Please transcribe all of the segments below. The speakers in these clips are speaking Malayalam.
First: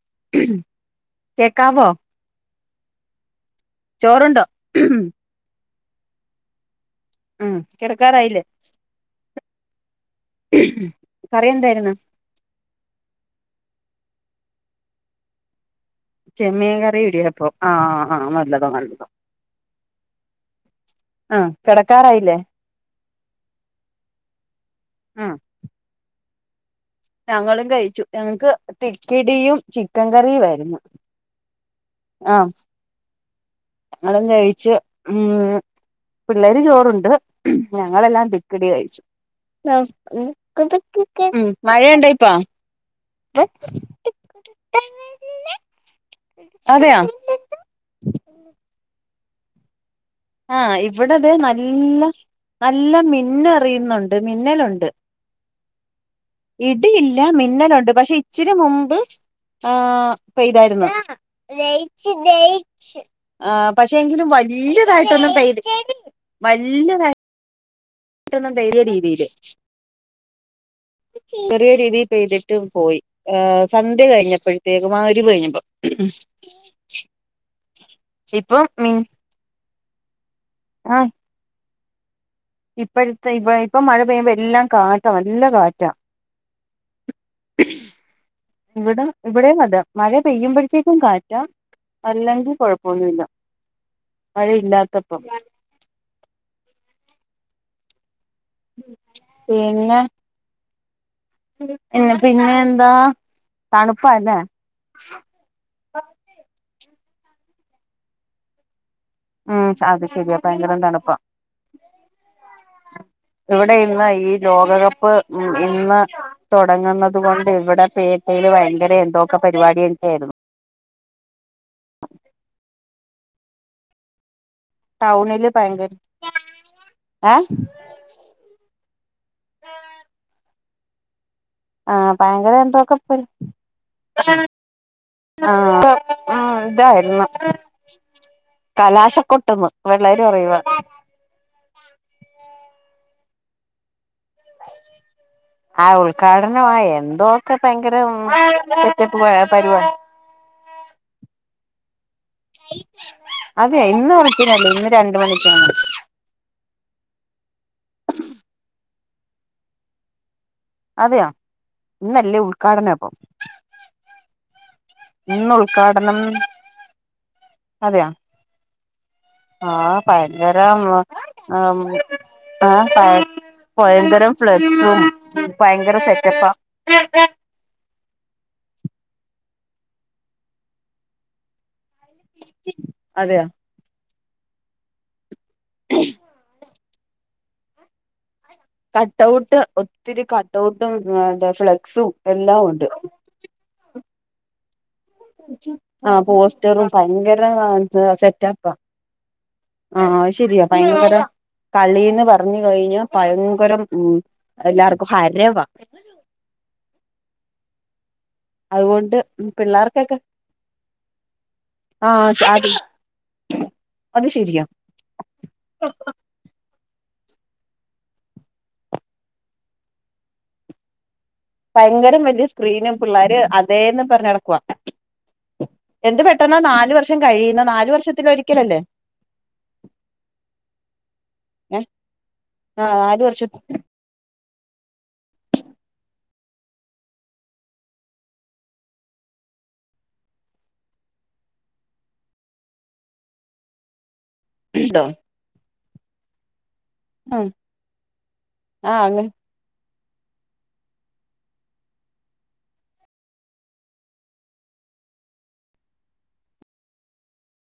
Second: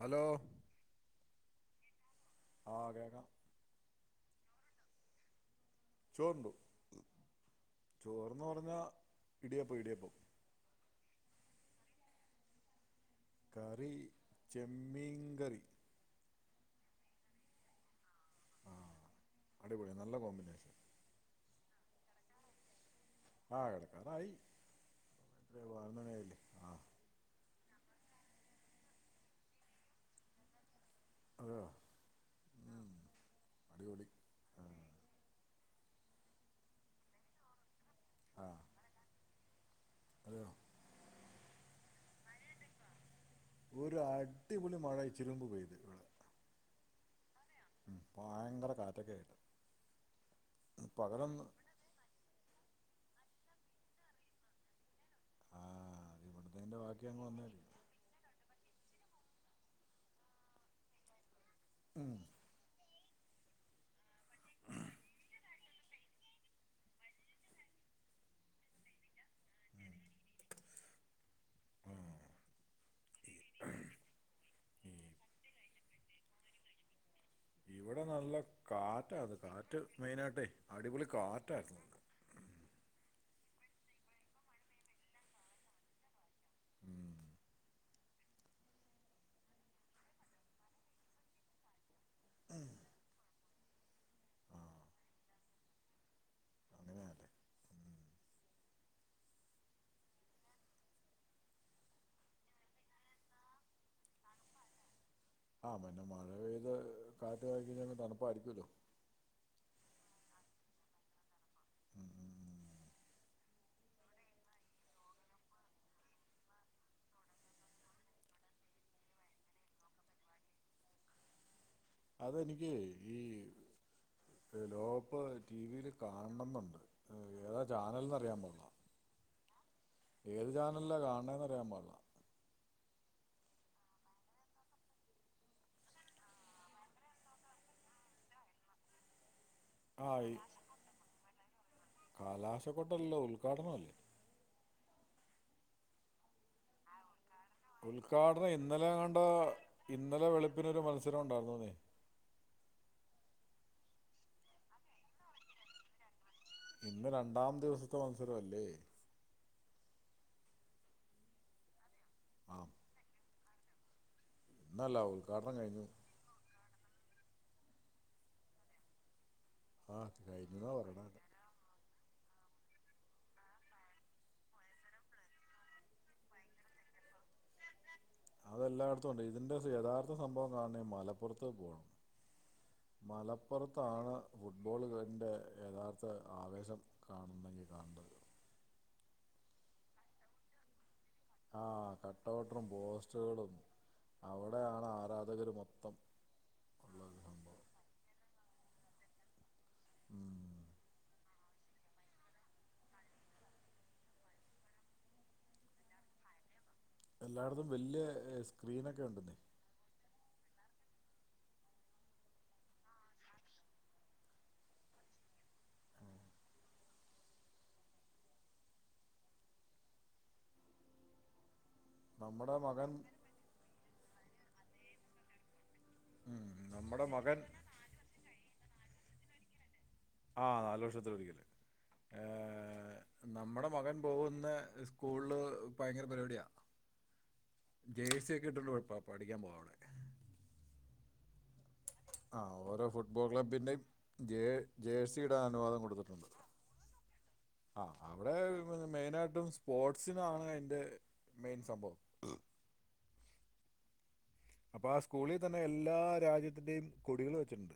ഹലോ കേക്കാവോ ആ കെക്കാട ചോറുണ്ടോ ചോറുണ്ടു ആ കിടക്കാറായില്ലേ ചോറെന്ന് പറഞ്ഞാൽ ഇടിയപ്പം ഇടിയപ്പം കറി എന്തായിരു ന്നു മ്മ് കറി ചെമ്മീൻ കറി ചെമ്മീൻ കറി ഇടിയപ്പൊ ആ ആഹ നല്ലതോ ആ നല്ലതോ അടിപൊളി നല്ല കോമ്പിനേഷൻ ആഹ കിടക്കറായില്ലേ ആഹ കടക്കറയി ഉം അണ ഞങ്ങളും കഴിച്ചു ഞങ്ങക്ക് തിക്കിടിയും ചിക്കൻ കറിയും ആയിരുന്നു അതെയോ ആഹ ഉം, അടിപൊളി അതും ആ, കഴിച്ച് ഉ പിള്ളേര് ചോറുണ്ട് ഞങ്ങളെല്ലാം ആ തിക്കിടി കഴിച്ചു അതെയോ തൊക്ക മഴയുണ്ടായിപ്പ ഒരു അടിപൊളി മഴ ഇച്ചിരി മുമ്പ് ഇവിടെ അതെയോ ഉം, ഭയങ്കര കാറ്റൊക്കെ ആയിട്ട് ആഹ ഉം, ഇവിടത് പകലൊന്ന് നല്ല എല്ലാം മിന്ന അറിയുന്നുണ്ട് മിന്നലുണ്ട് ആ ഇവിടുത്തെ ബാക്കി ഇടിയില്ല അങ്ങ് വന്നേരി മിന്നലുണ്ട് പക്ഷെ ഇച്ചിരി മുമ്പ് ആ ഇപ്പൊ ഇതായിരുന്നു ആ പക്ഷെ എങ്കിലും വല്യതായിട്ടൊന്നും പെയ്ത് വല്യതായി പിട്ടൊന്നും പെയ്ത രീതിയില് ചെറിയ രീതിയിൽ പെയ്തിട്ടും പോയി സന്ധ്യ കഴിഞ്ഞപ്പോഴ പ്രത്യേക മഗ്‌രിബ് കഴിഞ്ഞപ്പോ ഇവിടെ നല്ല ഇപ്പം മി കാറ്റത് കാറ്റ് മെയിനയിട്ടേ അടിപൊളി കാറ്റായിരുന്നു ഇപ്പഴത്തെ ഇപ്പ ഇപ്പൊ മഴ പെയ്യുമ്പോ എല്ലാം കാറ്റാ നല്ല കാറ്റാ ഉം ഉ ഇവിടെ ഇവിടെ അത മഴ പെയ്യുമ്പോഴത്തേക്കും കാറ്റ അല്ലെങ്കിൽ കൊഴപ്പൊന്നുമില്ല ആഹ് മഴയില്ലാത്തപ്പം അങ്ങനെയാല്ലേ ഉം പിന്നെ പിന്നെ എന്താ തണുപ്പാല്ലേ ആഹ് പിന്നെ മഴ പെയ്ത് കാറ്റ് കഴിഞ്ഞ തണുപ്പായിരിക്കല്ലോ ഉം അത് ശെരിയാ ഭയങ്കര തണുപ്പ ഉം ഉം ഉം ഇവിടെ ഇന്ന് ഈ ലോകകപ്പ് ഇന്ന് തുടങ്ങുന്നുന്നത് കൊണ്ട് ഇവിടെ പേ യില് ഭയങ്കര എന്തൊക്കെ പരിപാടിയൊക്കെയ ആയിരുന്നു അത എനിക്ക് ഈ ലോകപ്പ് ടൗണില് ടിവിയിൽ ഭയങ്കര കാണണം എന്നുണ്ട് ഏ ഏതാ ചാനൽന്ന് അറിയാൻ പാടില്ല ഏത് ചാനൽകാണെ ആഹ ഭയങ്കര എന്തോ കപ്പ് ആ ഇതായിരുന്നു കലാശകോ ട്ട് പിള്ളേര് ആഹ് പറയുവ ഉദ്ഘാടനം അല്ലേ ആ ഉദ്ഘാടനം ആ എന്തോ ഒക്കെ ഭയങ്കര ഉദ്ഘാടനം [inaudible] സെറ്റ് പരുവാണ് പിന്നൊ ഒരു മത്സരം ഉണ്ടായിരുന്നോന്നേ അതെയ ഇന്ന് വിളിക്കനല്ലേ ഇന്ന് രണ്ട് മണിക്കാണ് ഇന്ന് രണ്ടാം ദിവസത്തെ മത്സര അല്ലേ അതെയാ ഇന്നല്ലേ ആഹ് ഉദ്ഘാടനപ്പ ഇന്നല്ല ഇന്ന് ഉദ്ഘാടനം കഴിഞ്ഞു ഉദ്ഘാടനം അതെയ ആഹ ആഹ് കഴിഞ്ഞുന്നാ പയങ്കരം പറയണ ആ ഭയങ്കരം ഫ്ലക്സും ഭയങ്കര സെറ്റപ്പാ എല്ലായിടത്തും ഉണ്ട് ഇതിന്റെ യഥാർത്ഥ സംഭവം കാണ മലപ്പുറത്ത് പോകണം അതെയോ മലപ്പുറത്താണ് ഫുട്ബോളൾ കാളിന്റെ യഥാർത്ഥ ആവേശം കാണുന്നെങ്കിൽ കാണേണ്ടത് കട്ട്ഔട്ട് ഒത്തിരി കട്ട്ഔട്ട് ഉം ആ ഫ്ലെക്സും എല്ലാം കട്ടൗട്ടും ഉണ്ട് പോസ്റ്ററുകളും അവിടെയാണ് ആ ആഹ പോസ്റ്ററും ഒരു ഭയങ്കര സംഭവം സെറ്റപ്പാ ആഹ ഉം. ശരിയ ഭയങ്കക്ക കളിന്ന് പറഞ്ഞു കഴിഞ്ഞ ഭയങ്കരം ഉം എല്ലാർക്കും ഹരവ [unintelligible] എല്ലായിടത്തും വല്യ അതുകൊണ്ട് പിള്ളേർക്കൊക്കെ ആഹ [inaudible] അത് ശെരിയാ ഭയങ്കരം വല്യ നമ്മുടെ മകൻ സ്ക്രീന് പിള്ളോര് അതേന്ന് പറഞ്ഞഞ് നടടക്കവാ എന്ത് ഉം, പെട്ടെന്ന നാലു നമ്മുടെ വർഷം മകൻ കഴിയുന്നെ നാലു വർഷത്തില ഒരിക്കലല്ലേ ആ നാലു വർക്ഷത്തില ഒരിക്കല് ഏഹ് ഏ ആഹ് നാല് വർഷ നമ്മുടെ മകൻ പോകുന്ന സ്കൂളിൽ ഭയങ്കര പരിപാടിയാ ജേഴ്സിയൊക്കെ ഇട്ടുണ്ട് പഠിക്കാൻ പോവാന് ആ ഓരോ ഫുട്ബോൾ ക്ലബ്ബിന്റെയും ജ ണ്ടോ ജേഴ്സിയുടെ അനുവാദം കൊടുത്തിട്ടുണ്ട് ആ അവിടെ ആ മെയിന അങ്ങനെ ആയിട്ടും സ്പോ സിനാണ് അയിന്റെ മെയിൻ സംഭവം അപ്പൊ ആ സ്കൂളിൽ തന്നെ എല്ലാ രാജ്യത്തിന്റെയും കൊടികൾ വെച്ചിട്ടുണ്ട്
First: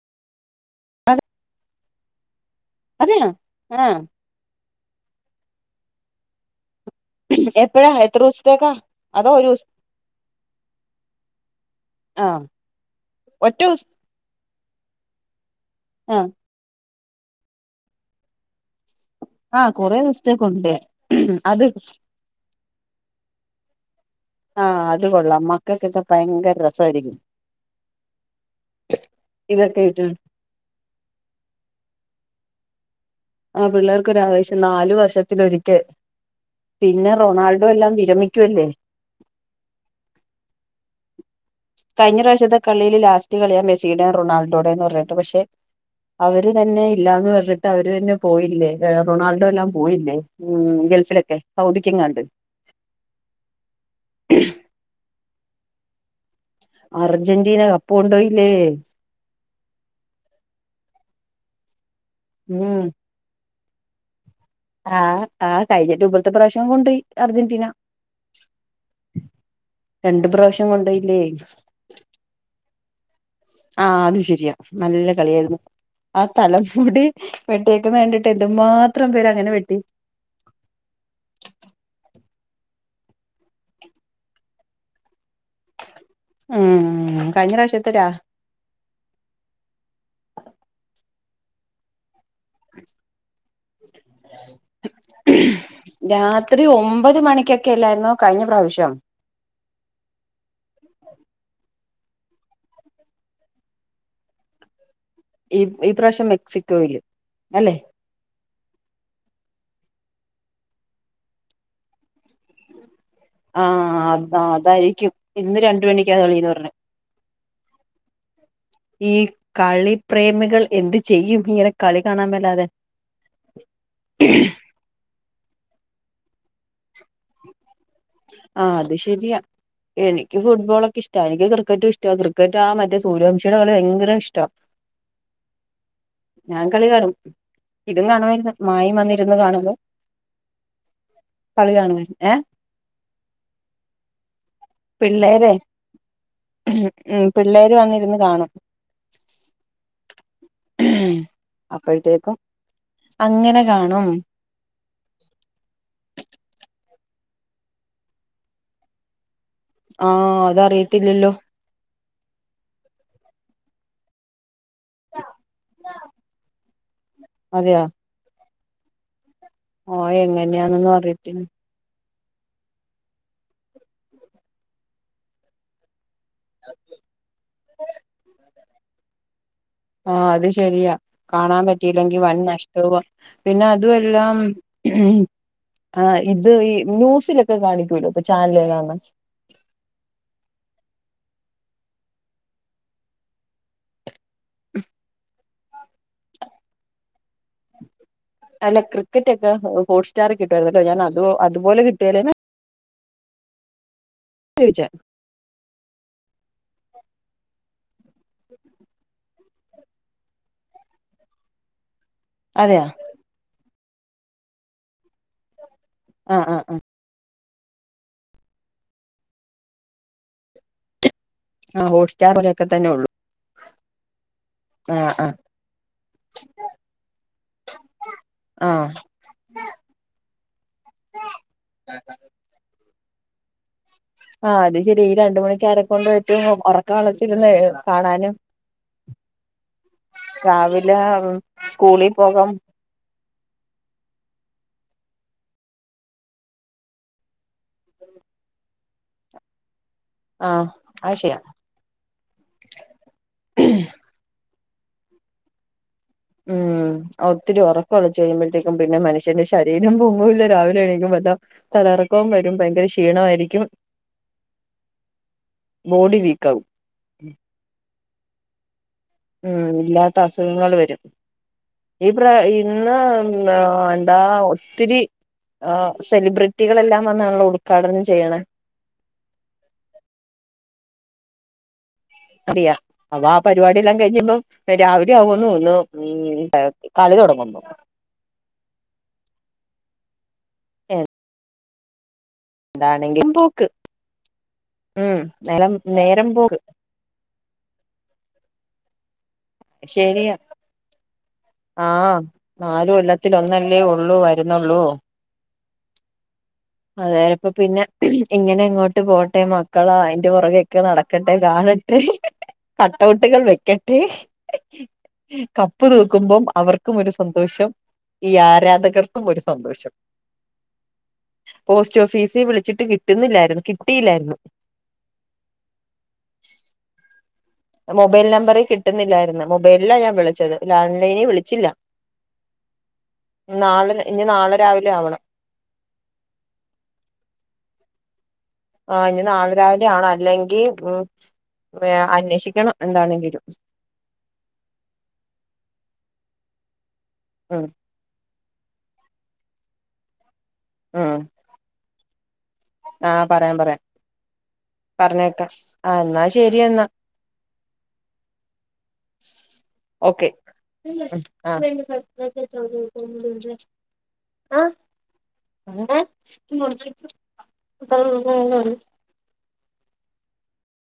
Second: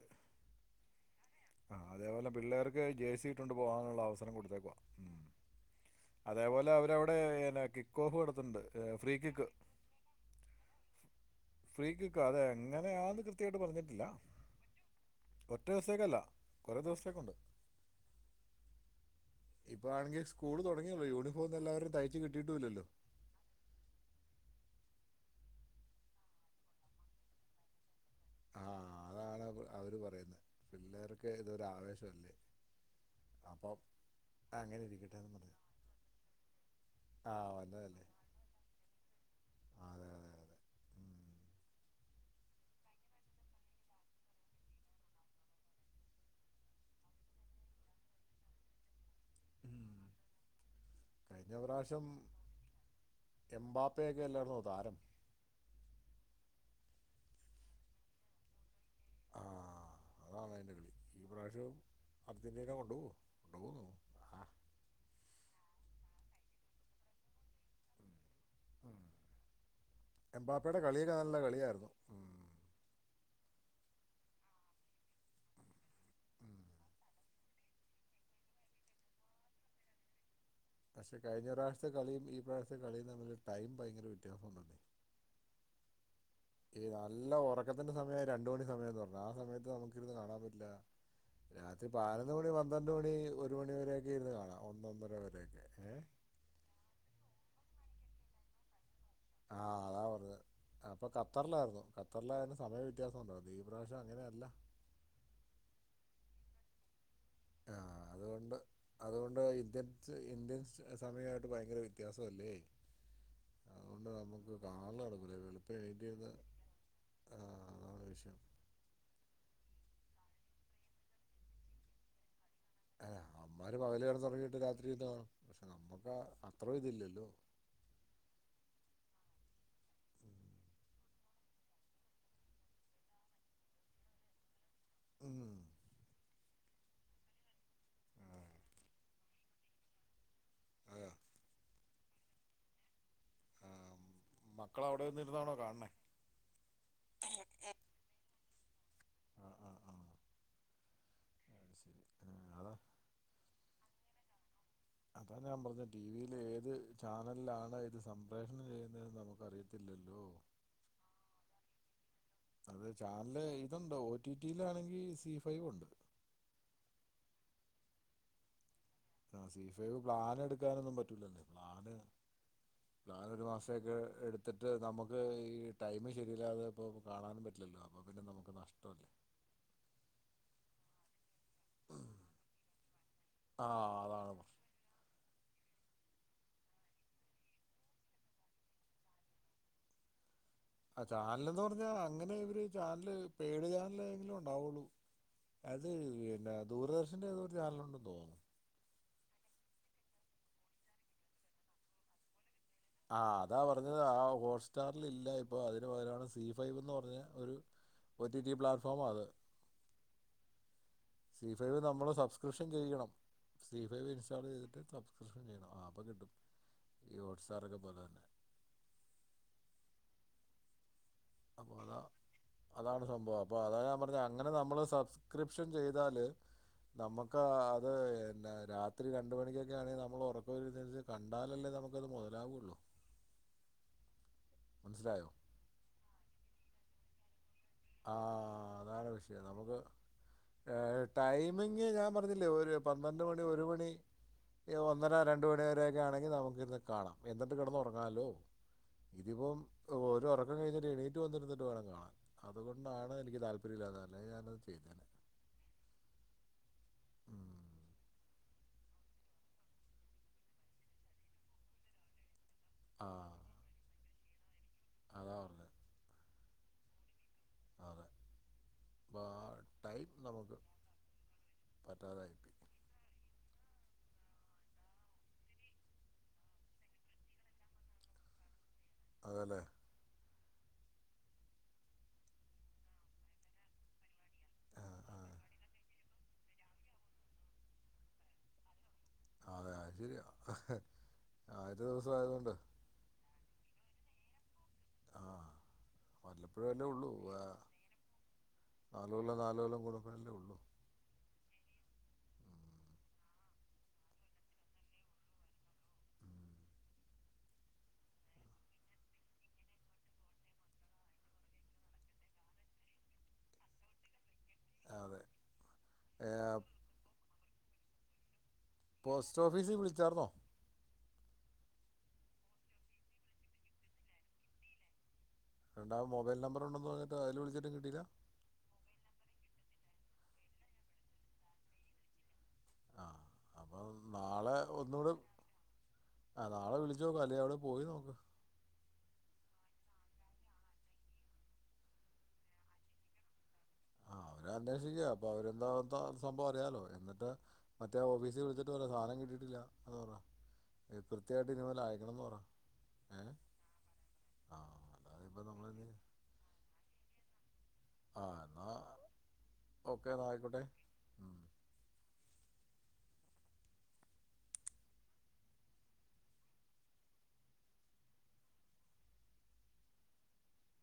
ആ അതേപോലെ പിള്ളേർക്ക് അതെയ ജേഴ്സി ഇട്ടുണ്ട് ആ പോകാനുള്ള അവസരം കൊടുത്തേക്കുവാ അതേപോലെ അവര് അവിടെ എപ്പഴാ കിക്കോഹു എത്ര എടുത്തുണ്ട് ദിവസത്തേക്കാ ഫ്രീ അതോ കിക്ക് ഒരു ദിവസം ഫ്രീ ക്രിക്ക് ആ അതെ എങ്ങനെയന്ന് ഒറ്റ കൃത്യായിട്ട് ദിവസം പറഞ്ഞിട്ടില്ല ഒരു ദിവസത്തേക്കല്ല ആ കുറെേ ദിവസത്തേക്കുണ്ട് ആ ഇപ്പ കൊറേ ആണെങ്കിൽ സ്കൂള് ദിവസത്തേക്കുണ്ട് തുടങ്ങിയള്ളൂ യൂണിഫോം അത് എല്ലാവരും തയ്ച്ച്കിട്ടിയിട്ടല്ലല്ലോ ആഹ അത് കൊള്ളാം മക്കൾക്കിത് ഭയങ്കര രസമായിരിക്കും ആഹ അതാണ് ഇതൊക്കെ അവര് ഇട്ട് പറയുന്നത് പിള്ളേർക്ക് ഇതൊരു ആവേശല്ലേ ആ പിള്ളേർക്കവശ്യം അങ്ങനെ നാലു ഇരിക്കട്ടെ എന്ന് പറഞ്ഞു വർഷത്തിലൊരിക്കേ പിന്നെ ആ റൊണാൾഡോ എല്ലാം വന്നതല്ലേ വിരമിക്കുവല്ലേ ആ, അതെ അതെ അതെ ഉം. കഴിഞ്ഞ പ്രാവശ്യത്തെ കളിയില് ലാസ്റ്റ് കളിയാം മെസ്സിയുടെേയും റൊണാൾഡോടെ എന്ന് പറഞ്ഞിട്ട് പക്ഷെ അവര് തന്നെ ഇല്ലാന്ന് പറഞ്ഞിട്ട് അവര് തന്നെ പോയില്ലേ റൊണാൾഡോ എല്ലാം ഉം. പോയില്ലേ ഉ ഗൾഫിലൊക്കെ സൗദിക്കിങ്ങാണ്ട് എംമ്പാപ്പയൊക്കെ അല്ലായിരുന്നു താരം അർജന്റീന കപ് കൊണ്ടോയില്ലേ ആ അതാണ് അതിൻ്റെ ഈ പ്രാവശ്യം അർജന്റീന കൊണ്ടു പോകുവോ ആഹ ആ കഴിഞ്ഞിട്ട് ഇപത്തെ പ്രാവശ്യം കൊണ്ട്പോയി അർജന്റീന ഉ രണ്ട് പ്രാവശ്യം എമ്പാപ്പയുടെ കൊണ്ടോയില്ലേ കളിക്കല്ല കളിയായിരുന്നു ഉ ആഹ അത് ശരിയാ നല്ല കളിയായിരുന്നു ആ തലമൂടി വെട്ടിയേക്കുന്ന കണ്ടിട്ട് എന്തുമാത്രം പേരങ്ങനെ വെട്ടി പക്ഷെ കഴിഞ്ഞ പ്രാവശത്തെ കളിയും ഈ പ്രാവശത്തെ കളിയും തമ്മില് ടൈം ഭയങ്കര വ്യത്യാസംണല്ലേ യ് ഉം നല്ല കഴിഞ്ഞ പ്രാവശ്യത്തെ ഉറക്കത്തിന്റെ രാ സമയായി രണ്ടു മണി സമയംന്ന് പറഞ്ഞു ആ സമയത്ത് നമക്കിരുന്ന് കാണാൻ പറ്റില്ല രാത്രി പതിനൊന്ന് മണി പന്ത്രണ്ട് മണി ഒരു മണി വരൊക്കെ ഇരുന്നു കാണാം ഒന്നൊ ഒന്നര വരെഒക്കെ ഏ ഒക്കല്ലായിരുന്നു കഴിഞ്ഞ പ്രാവശ്യം ആഹ അതാ പറഞ്ഞത് അപ്പൊ ഖത്തറിലായിരുന്നു ഖത്തറിലായൊണ്ട് സമയവ്യത്യാസംണ്ടോ ഈപ്രാവ്യം അങ്ങനെയ അല്ല ഈ ഈ പ്രാവശ്യം മെക്സിക്കോയില് ആ അല്ലെ അതുകൊണ്ട് അതുകൊണ്ട് ഇന്ത്യൻ ഇന്ത്യൻ സമയമായിട്ട് ഭയങ്കര വ്യത്യാസല്ലേ ആഹ അ അതായിരിക്കും ഇന്ന് രണ്ട് മണിക്കാണ് കളീന്ന് പറഞ്ഞു ആഹ അത ഒരു വിഷയം ഈ കളി പ്രേമികൾ എന്ത് ചെയ്യും ഇങ്ങനെ കളി കാണാൻ പറ്റാതെ അല്ല അവമ്മാര് പകല കിടന്നുറങ്ങിയിട്ട് രാത്രിന്ന പക്ഷെ നമ്മുക്ക് അത്ര ഇതില്ലല്ലോ ആ അത് ശരിയാ എനിക്ക് ഫുട്ബോളൊക്കെ ഇഷ്ട എനിക്ക് ക്രിക്കറ്റും ഇഷ്ട ക്രിക്കറ്റ് ആ മറ്റേ സൂര്യവംശിയുടെ കളി ഭയങ്കര ഇഷ്ട ഉം ഞാൻ കളി കാണും ഇതും ആ കാണുമായിരുന്നു മായ വന്നിരുന്ന് കാണുമ്പോ അതെയോ കളികാണുവായിരുന്ന് ഏഹ് ആ മക്കള അവിടെ പിള്ളേരെ നിന്നിരുന്നാണോ കാണണേ ഉ പിള്ളേര് വന്നിരുന്ന് കാണും ആ ആ ആ ഉം അത് ശരി അപ്പോഴത്തേക്കും ആ അതാ അങ്ങനെ കാണും അതാണ് ഞാൻ പറഞ്ഞത് ടിവിൽ ഏത് ചാനലിലാണ് ഇത് സംപ്രേഷണം ചെയ്യുന്നെന്ന് നമുക്ക് ആഹ അതാറിയത്തില്ലല്ലോ അതെ ചാനല് ഇതുണ്ടോ ടിവിയിലാണെങ്കിൽ സി ഫൈവ് ഉണ്ട് അതെയോ ആ സി ഫൈവ് ആഹ് പ്ലാന് എങ്ങനെയാന്നൊന്നും എടുക്കാനൊന്നും പറ്റൂലല്ലേ അറിയത്തില്ല പ്ലാന് പ്ലാൻ ഒരു മാസൊക്കെ എടുത്തിട്ട് നമുക്ക് ഈ ടൈമി ശരില്ല അത് ഇപ്പോ കാണാനും പറ്റില്ലല്ലോ അ പിന്നെ നമുക്ക് നഷ്ടം ആഹ അത് ശരിയാ കാണാൻ പറ്റിയില്ലെങ്കിൽ വൻ നഷ്ടവും പിന്നെ ആ അതും അതാണ് എല്ലാം പ്രശ്നം ആ ഇത് ഈ ന്യൂസിലൊക്കെ കാണിക്കൂലോ ഇപ്പൊ ചാനലെതന്നു [unintelligible] ചാനൽ എന്ന് പറഞ്ഞാ അങ്ങനെ ഇവര് ചാനല് പേഡ് ചാനല ആണെങ്കിലും ഉണ്ടാവുള്ളു അത് ദൂരദർശ അല്ല ക്രിക്കെറ്റൊക്കെ ഹോട്സ് കിട്ടമായിരുന്നല്ലോ ഞാൻ അത് അതുപോലെ കിട്ടിയാലേന ആഹ് അതാ പറഞ്ഞത് ആ ചോദിച്ചേ ഹോട്ട്സ്റ്റാറൽ ഇല്ല ഇപ്പൊ അതിനന് പകരമാണ് സി ഫൈവ്ന്ന് പറഞ്ഞൽ ഒരു ഒ ടി ടി പ്ലാറ്റ്ഫോമാ അത് സി ഫൈവ് നമ്മൾ സബ്സ്ക്രിപ്ഷൻ അതെയാ ചെയ്യണം സീ ഫൈവ് ഇൻസ്റ്റാൾ ചെയ്തിട്ട് സബ്സ്ക്രിപ്ഷൻ ചെയ്യണം ആ കിട്ടും ആഹ് ആഹ് ആഹ് ഈ ഓട്സാറൊക്കെ പോലന്നെ. ആ ഹോട്ട്സ്റ്റാർ ലൊക്കെ തന്നെ ഒള്ളു. അപ്പോ അതാ ഞാൻ പറഞെ അങ്ങനെ നമ്മള് സബ്സ്ക്രിപ്ഷൻ ചെയ്താല് നമുക്ക് അത് ആഹ് രാത്രി രണ്ട് മണിക്കൊക്കെ ആണെ നമ്മള് ഒറകൊയിഞെച് കണ്ടാലല്ലേ നമുക്കത് മൊതലാവുള്ളൂ. ആ അത് ശെരി ഈ മനസ്സിലായോ രണ്ട് മണിക്കാരെ കൊണ്ട് പറ്റും ഒറക്കം ഒളച്ചിരുന്നു കാണന് സാധാരണ വിഷയ നമുക്ക് ഏ ടൈമിങ് ഞാൻ സ്കൂളിൽ പറഞ്ഞില്ലേ പോകാം ഒരു പന്ത്രണ്ട് മണി ഒരു മണി ഏ വ ഒന്നര രണ്ട് മണിവരൊക്കെ ആണെങ്കി നമുക്കിര്ന്ന് കാണാം എന്നിട്ട് കെടന്ന് ഒറങ്ങാലോ ഇതിപ്പം ഓര് ഒറക്കം കെ ആഹ് കയിഞ്ഞിട്ട് അത് എണീറ്റ് ശരിയാ വന്നിരുന്നിട്ട് വേണം കാണാൻ അത് കൊണ്ടാണ് എനിക്ക് താല്പര്യല്ലാ അല്ലെ ഞാന ത് [inaudible] ഉം ഒത്തിരി ഒറകൊളച്ച് കഴുമ്പോഴത്തേക്കും പിന്നെ മനുഷ്യന്റെ ശരീരം പൊങ്ങൂല്ല രാവിലെ ണീക്കുമ്പോ താ തലറകോം വര് [unintelligible] ഭ യങ്കര ആ ക്ഷീണവായിരിക്കും. അതാ പറഞ്ഞത് ബോഡി വീക്ക ആവും. അതെ അപ്പോൾ ആ മ് ടൈം ഇല്ലാത്ത നമുക്ക് അസുഖങ്ങള് വരും ഈ പ്ര പറ്റാതായിപ്പോയി ഇന്ന് ന്നാ എന്താ ഒത്തിരി ആ സെലിബ്രിറ്റികളെല്ലാം വന്നാണ ല്ലോ ഉട്ഘാടനം ചെയ്യണെ അതെലെ? അദിയാ അപ്പ ആ പരിപാടില്ലാം കഴിഞ്ഞെ ര് മ്പം ആ, രാവിലെ ആ. ആവോന്ന് ഒന്നു മ് [unintelligible] അ ശരിയാ അ ഹ് അതോ ന്താണെങ്കി പോക്ക് ഉം ആ നെലം നേരം പോക്. വല്ലപ്പോഴല്ലേ ഉള്ളൂ [unintelligible] നാലല്ലം കൂടുമ്പേ ല്ലെ ശരിയാ ഉള്ളൂ. ഉം. നാലു കൊല്ലത്തി ഒന്നല്ലേ ഉള്ളൂ വരുന്നുള്ളൂ. ഉം. അതയപ്പ പിന്നെ ഇങ്ങനെ ഇങ്ങോട്ട് പോട്ടെ മക്കളാ അയിന്റെ പൊറകെക്കെ നടക്കട്ടെ കാള് കട്ടൗട്ടുകൾ വെയ്ക്കട്ടെ അതെ ഹ് കപ്പ് ഏ, തൂക്കുമ്പം അവർക്കും ഒരു സന്തോഷം ഈ ആ കർക്കും പോസ്റ്റ് ഒര് ഓഫീസിൽ സന്തോഷം വിളിച്ചായിരുന്നോ പോസ് സ്റ്റോ ഓഫീസി വിളിച്ചിട്ട് കിട്ടുന്നില്ലായ്രുന്നു കിട്ടില്ലായ്രുന്നു. രണ്ടാ മൊബൈൽ നമ്പർ ഒണ്ടന്ന് പറഞ്ഞിറ്റ് അയ്ല് വിളി മൊബൈൽ നമ്പറി കിട്ടുന്നില്ലായിരുന്നു മൊബൈല്ലാ ഞാ വിളിച്ചത് ലാൻലൈനി വിളിച്ചില്ല. ആ ന്നാ അപ്പം നാളെ ഒന്നുടെ ആ നാളെ വിളിച്ചോക് ല്ലെ അവ്ടെ പോയ് നോക്ക്. ആ ഇനി നാളെ രാവിലെ ആണ് അല്ലെങ്കി മ് [unintelligible] അന്വേഷിക്കണം എന്താണെങ്കിലും. അന്വേഷിക് അപ്പൊ അവരെന്താ ത്ത സംഭവം അറിയാലോ എന്നിട്ട് ഉം മറ്റേ ഓഫീസി ഇത് വരെ സാനം കിട്ടിട്ടില്ല എന്ന് പറ ഉം കൃത്യയിട്ട് ഇനി മുതൽ അയക്കണം ന്ന് പറ. ആ ഏ പറയാം പറയാം ആ അല്ലാതെ പറഞ്ഞേക്ക ഇപ്പം നമ്മൾ ആ എന്നാ ശരി എന്നാ. ആ എന്നാൽ ഓക്കെ എന്നാൽ ആയിക്കോട്ടെ ആ. [unintelligible] ഉം. ആ [unintelligible] [unintelligible]